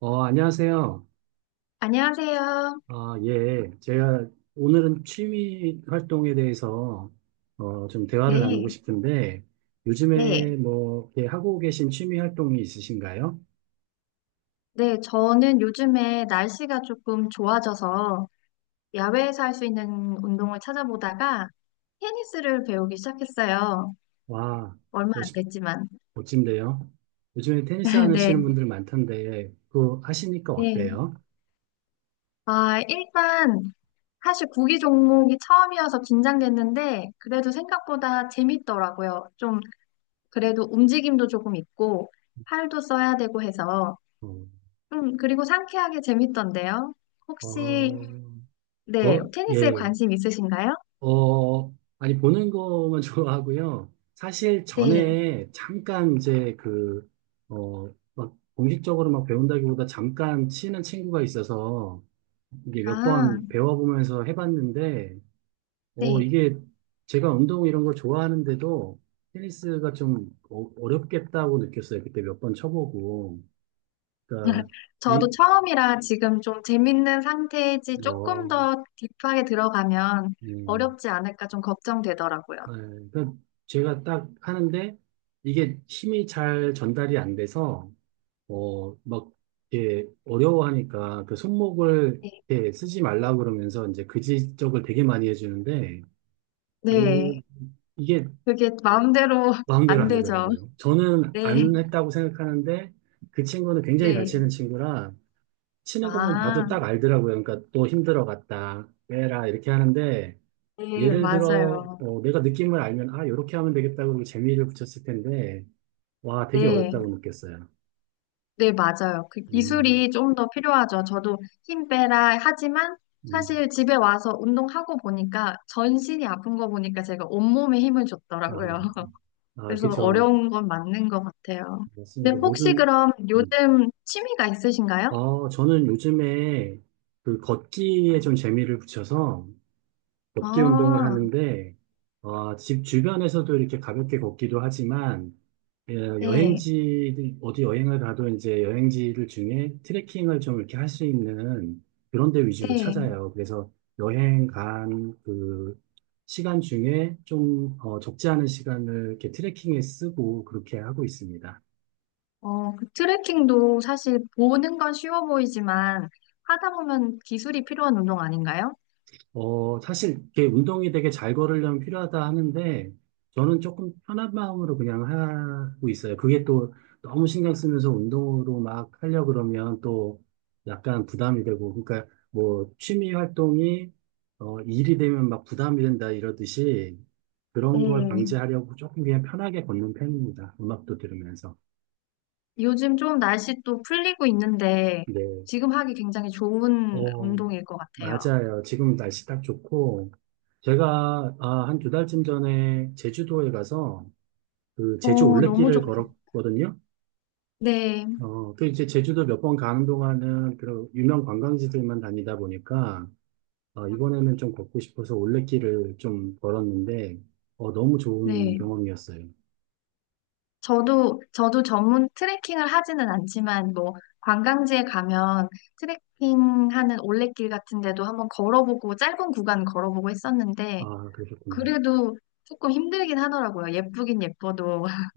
안녕하세요. 안녕하세요. 예. 제가 오늘은 취미 활동에 대해서 좀 대화를 나누고 네, 싶은데 네, 요즘에 뭐 이렇게 하고 계신 취미 활동이 있으신가요? 네. 저는 요즘에 날씨가 조금 좋아져서 야외에서 할 수 있는 운동을 찾아보다가 테니스를 배우기 시작했어요. 와, 얼마 멋- 안 됐지만. 멋진데요. 요즘에 테니스 네, 하시는 분들 많던데 그거 하시니까 네. 어때요? 아, 일단 사실 구기 종목이 처음이어서 긴장됐는데 그래도 생각보다 재밌더라고요. 좀 그래도 움직임도 조금 있고 팔도 써야 되고 해서 어, 그리고 상쾌하게 재밌던데요. 혹시 어, 네, 테니스에 예. 관심 있으신가요? 어, 아니, 보는 거만 좋아하고요. 사실 네. 전에 잠깐 이제 그, 어, 막 공식적으로 막 배운다기보다 잠깐 치는 친구가 있어서 이게 몇 아, 번 배워보면서 해봤는데, 네. 이게 제가 운동 이런 걸 좋아하는데도 테니스가 좀 어렵겠다고 느꼈어요. 그때 몇 번 쳐보고. 그러니까, 저도 이, 처음이라 지금 좀 재밌는 상태이지 조금 어, 더 딥하게 들어가면 네. 어렵지 않을까 좀 걱정되더라고요. 네, 그러니까 제가 딱 하는데 이게 힘이 잘 전달이 안 돼서 막 이렇게 어려워하니까 그 손목을 네. 이렇게 쓰지 말라고 그러면서 이제 그 지적을 되게 많이 해주는데 오, 네. 이게 그게 마음대로 마음대로 안 안 되죠. 되더라고요. 저는 네. 안 했다고 생각하는데 그 친구는 굉장히 잘 네. 치는 친구라 치는 것만 아, 봐도 딱 알더라고요. 그러니까 또 힘들어 갔다 빼라 이렇게 하는데 네, 예를 들어, 맞아요. 내가 느낌을 알면, 아, 이렇게 하면 되겠다, 고면 재미를 붙였을 텐데, 와, 되게 어렵다고 네. 느꼈어요. 네, 맞아요. 그 음, 기술이 좀 더 필요하죠. 저도 힘 빼라 하지만 음, 사실 집에 와서 운동하고 보니까 전신이 아픈 거 보니까 제가 온몸에 힘을 아, 줬더라고요. 아, 그래서 그쵸. 어려운 건 맞는 것 같아요. 근데 맞습니다. 혹시 모든, 그럼 음. 요즘 취미가 있으신가요? 저는 요즘에 그 걷기에 좀 재미를 붙여서, 걷기 운동을 아, 하는데, 집 주변에서도 이렇게 가볍게 걷기도 하지만, 예, 네, 여행지, 어디 여행을 가도 이제 여행지들 중에 트레킹을 좀 이렇게 할 수 있는 그런 데 위주로 네. 찾아요. 그래서 여행 간 그 시간 중에 좀, 적지 않은 시간을 이렇게 트레킹에 쓰고 그렇게 하고 있습니다. 어, 그 트레킹도 사실 보는 건 쉬워 보이지만 하다 보면 기술이 필요한 운동 아닌가요? 사실 이게 운동이 되게 잘 걸으려면 필요하다 하는데 저는 조금 편한 마음으로 그냥 하고 있어요. 그게 또 너무 신경 쓰면서 운동으로 막 하려 그러면 또 약간 부담이 되고 그러니까 뭐 취미 활동이 일이 되면 막 부담이 된다 이러듯이 그런 걸 네. 방지하려고 조금 그냥 편하게 걷는 편입니다. 음악도 들으면서. 요즘 좀 날씨 또 풀리고 있는데 네. 지금 하기 굉장히 좋은 어, 운동일 것 같아요. 맞아요. 지금 날씨 딱 좋고, 제가 한 두 달쯤 전에 제주도에 가서 그 제주 어, 너무 올레길을 좋, 걸었거든요. 네, 그 이제 제주도 몇 번 가는 동안은 그런 유명 관광지들만 다니다 보니까, 이번에는 좀 걷고 싶어서 올레길을 좀 걸었는데, 너무 좋은 네. 경험이었어요. 저도 전문 트레킹을 하지는 않지만 뭐 관광지에 가면 트레킹하는 올레길 같은 데도 한번 걸어보고 짧은 구간 걸어보고 했었는데 아, 그러셨구나. 그래도 조금 힘들긴 하더라고요. 예쁘긴 예뻐도.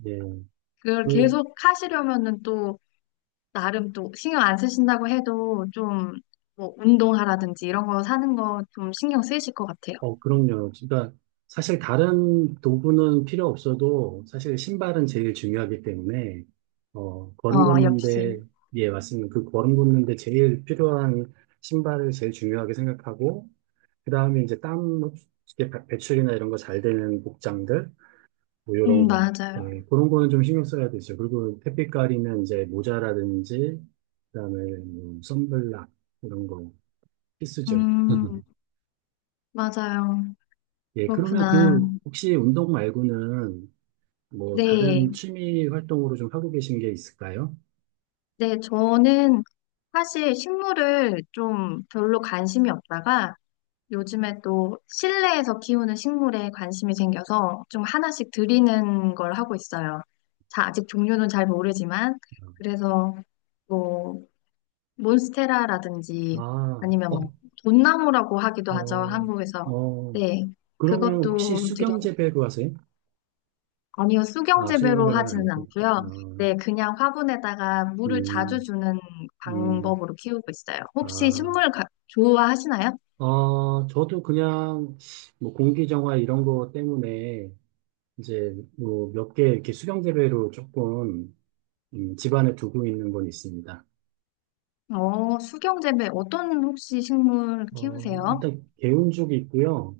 그걸 예. 계속 하시려면은 또 나름 또 신경 안 쓰신다고 해도 좀 뭐 운동하라든지 이런 거 사는 거 좀 신경 쓰이실 것 같아요. 그럼요. 그러니까 사실 다른 도구는 필요 없어도 사실 신발은 제일 중요하기 때문에 걸음 어, 걷는데 역시. 예, 맞습니다. 그 걸음 걷는데 제일 필요한 신발을 제일 중요하게 생각하고 그다음에 이제 땀 흡수제 배출이나 이런 거 잘 되는 복장들 뭐 이런 거 맞아요. 예, 그런 거는 좀 신경 써야 되죠. 그리고 햇빛 가리는 이제 모자라든지 그다음에 뭐 선블락 이런 거 필수죠. 음, 맞아요. 예, 그러면 그렇구나. 그, 혹시 운동 말고는 뭐 네. 다른 취미 활동으로 좀 하고 계신 게 있을까요? 네, 저는 사실 식물을 좀 별로 관심이 없다가 요즘에 또 실내에서 키우는 식물에 관심이 생겨서 좀 하나씩 들이는 걸 하고 있어요. 자, 아직 종류는 잘 모르지만 그래서 뭐 몬스테라라든지 아, 아니면 어, 뭐 돈나무라고 하기도 하죠. 어, 한국에서. 어, 네. 그러면 혹시 그것도 들여 수경재배로 하세요? 아니요. 아, 수경재배로 수경재배는 하지는 아니고, 않고요. 네, 그냥 화분에다가 물을 자주 음, 주는 음, 방법으로 키우고 있어요. 아, 혹시 좋아하시나요? 저도 그냥 뭐 공기정화 이런 거 때문에 이제 뭐 몇 개 이렇게 수경재배로 조금 집안에 두고 있는 건 있습니다. 어, 수경재배 어떤 혹시 식물 키우세요? 일단 개운죽이 있고요.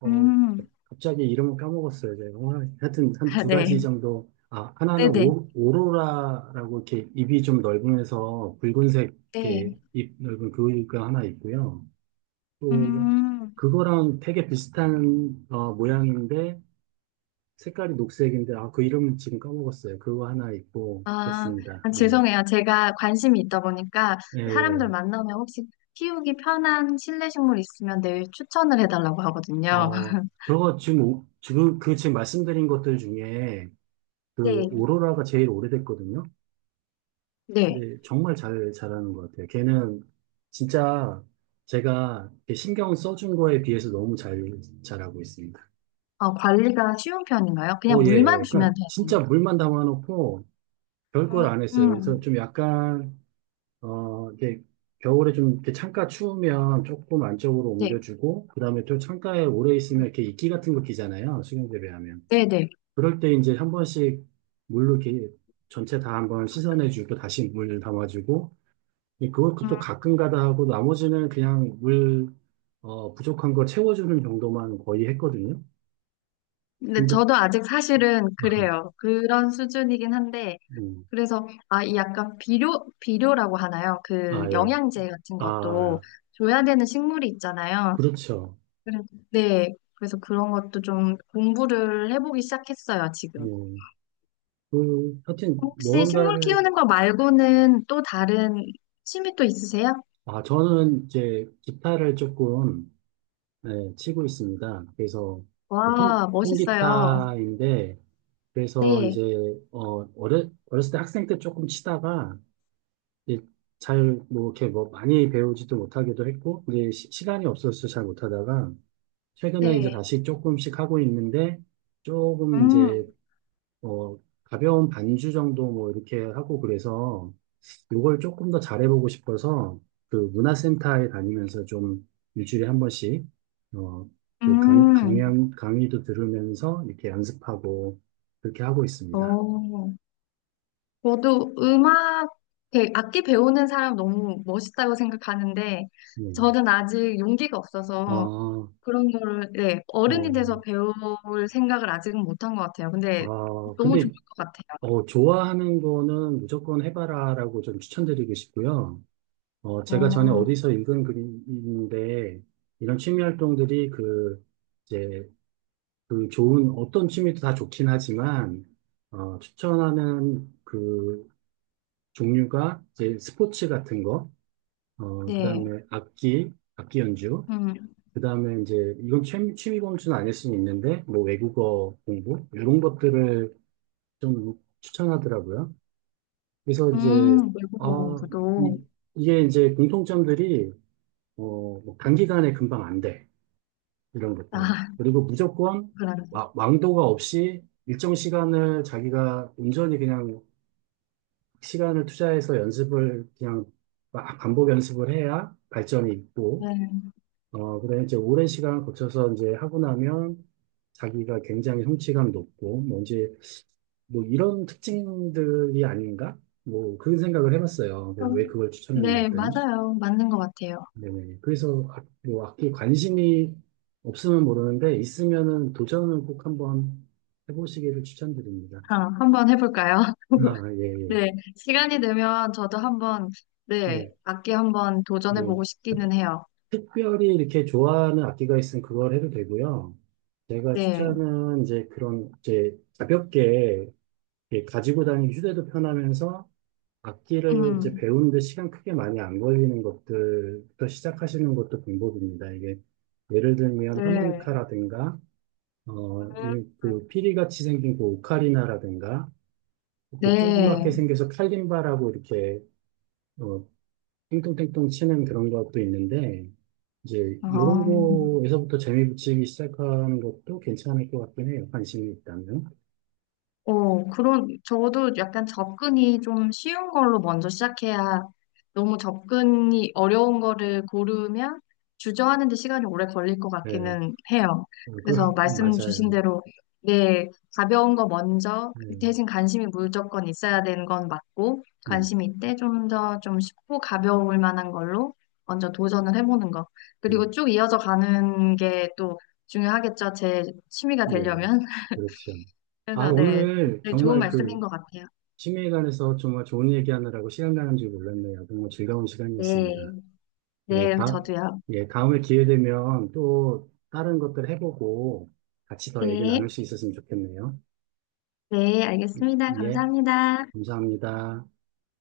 어, 음, 갑자기 이름을 까먹었어요, 제가. 오늘 하여튼 한 아, 두 가지 네. 정도. 아, 하나는 네네. 오로라라고 이렇게 입이 좀 넓으면서 붉은색 이렇게 네. 입 넓은 그이가 하나 있고요. 또 음. 그거랑 되게 비슷한 모양인데 색깔이 녹색인데 아, 그 이름은 지금 까먹었어요. 그거 하나 있고 아, 그렇습니다. 예. 죄송해요. 제가 관심이 있다 보니까 예. 사람들 예. 만나면 혹시 키우기 편한 실내 식물 있으면 늘 추천을 해달라고 하거든요. 저거 지금 그 지금 말씀드린 것들 중에 그 네, 오로라가 제일 오래됐거든요. 네. 네, 정말 잘하는 것 같아요. 걔는 진짜 제가 이렇게 신경 써준 거에 비해서 너무 잘하고 있습니다. 어, 관리가 쉬운 편인가요? 그냥 오, 예. 물만 예. 주면 그러니까 되는. 진짜 물만 담아놓고 별 걸 안 했어요. 그래서 음, 좀 약간, 이게 겨울에 좀 이렇게 창가 추우면 조금 안쪽으로 네, 옮겨주고, 그 다음에 또 창가에 오래 있으면 이렇게 이끼 같은 거 끼잖아요. 수경재배하면. 네, 네. 그럴 때 이제 한 번씩 물로 이렇게 전체 다 한번 씻어내주고, 다시 물 담아주고, 예, 음, 그것도 가끔가다 하고 나머지는 그냥 물 부족한 거 채워주는 정도만 거의 했거든요. 근데 근데 저도 아직 사실은 그래요. 그런 수준이긴 한데, 음, 그래서, 아, 이 약간 비료, 비료라고 하나요? 그 아, 예. 영양제 같은 것도 아, 줘야 되는 식물이 있잖아요. 그렇죠. 그래서, 네. 그래서 그런 것도 좀 공부를 해보기 시작했어요, 지금. 음, 그, 하여튼, 혹시 식물 무언가를, 키우는 거 말고는 또 다른 취미 또 있으세요? 아, 저는 이제 기타를 조금, 예, 치고 있습니다. 그래서, 그 통, 와, 멋있어요. 통기타인데, 그래서 네, 이제, 어렸을 때 학생 때 조금 치다가, 이제 잘, 뭐, 이렇게 뭐, 많이 배우지도 못하기도 했고, 이제 시, 간이 없어서 잘 못하다가, 최근에 이제 네. 다시 조금씩 하고 있는데, 조금 이제, 음, 어, 가벼운 반주 정도 뭐, 이렇게 하고 그래서, 요걸 조금 더 잘해보고 싶어서, 그 문화센터에 다니면서 좀 일주일에 한 번씩, 어, 그 음. 강의도 들으면서 이렇게 연습하고, 그렇게 하고 있습니다. 어, 저도 음악, 악기 배우는 사람 너무 멋있다고 생각하는데, 네. 저는 아직 용기가 아, 없어서 그런 거를, 네, 어른이 돼서 배울 생각을 아직은 못한 것 같아요. 근데 너무 좋을 근데 것 같아요. 좋아하는 거는 무조건 해봐라라고 좀 추천드리고 싶고요. 제가 전에 어, 어디서 읽은 글인데, 이런 취미 활동들이 그, 이제, 그 좋은, 어떤 취미도 다 좋긴 하지만, 추천하는 그 종류가 이제 스포츠 같은 거, 그 네. 다음에 악기 연주, 음. 그 다음에 이제, 이건 취미 범주는 아닐 수는 있는데, 뭐 외국어 공부, 이런 것들을 좀 추천하더라고요. 그래서 이제, 외국어 아, 이, 공부도. 게 이제 공통점들이, 뭐 단기간에 금방 안 돼. 이런 것들. 아, 그리고 무조건 그러네. 왕도가 없이 일정 시간을 자기가 온전히 그냥 시간을 투자해서 연습을 그냥 막 반복 연습을 해야 발전이 있고, 네. 그래 이제 오랜 시간 거쳐서 이제 하고 나면 자기가 굉장히 성취감 높고, 뭔지 뭐 이런 특징들이 아닌가? 뭐 그런 생각을 해봤어요. 그래서 왜 좀, 그걸 추천했나 네, 했더니 맞아요. 맞는 것 같아요. 네네. 그래서 뭐 악기 관심이 없으면 모르는데 있으면은 도전을 꼭 한번 해보시기를 추천드립니다. 아, 한번 해볼까요? 아, 예, 예, 네. 시간이 되면 저도 한번, 네, 예, 악기 한번 예. 도전해보고 싶기는 해요. 특별히 이렇게 좋아하는 악기가 있으면 그걸 해도 되고요. 제가 네. 추천은 이제 그런 이제 가볍게 이렇게 가지고 다니기 휴대도 편하면서 악기를 이제 음, 배우는데 시간 크게 많이 안 걸리는 것들부터 시작하시는 것도 방법입니다. 이게 예를 들면 네. 하모니카라든가 그 피리같이 생긴 그 오카리나라든가 이렇게 조그맣게 네. 생겨서 칼림바라고 이렇게 어, 띵동띵동 치는 그런 것도 있는데 이제 이런 어. 거에서부터 재미 붙이기 시작하는 것도 괜찮을 것 같긴 해요. 관심이 있다면. 어, 그런, 저도 약간 접근이 좀 쉬운 걸로 먼저 시작해야 너무 접근이 어려운 거를 고르면 주저하는 데 시간이 오래 걸릴 것 네, 같기는 해요. 그 그래서 말씀 맞아요. 주신 대로, 네, 가벼운 거 먼저, 네, 대신 관심이 무조건 있어야 되는 건 맞고, 네, 네, 관심이 있대 좀 더 좀 쉽고 가벼울 만한 걸로 먼저 도전을 해보는 거. 그리고 쭉 이어져 가는 게 또 중요하겠죠. 제 취미가 예, 되려면. 그렇죠. 아, 그래서 네, 오늘 네, 좋은 정말 말씀인 그 것 같아요. 취미에 관해서 정말 좋은 얘기하느라고 시간 가는 줄 몰랐네요. 정말 즐거운 시간이었습니다. 네, 예, 네, 저도요. 다음에 기회 되면 또 다른 것들 해보고 같이 더 얘기 네, 나눌 수 있었으면 좋겠네요. 네, 알겠습니다. 예, 감사합니다. 감사합니다.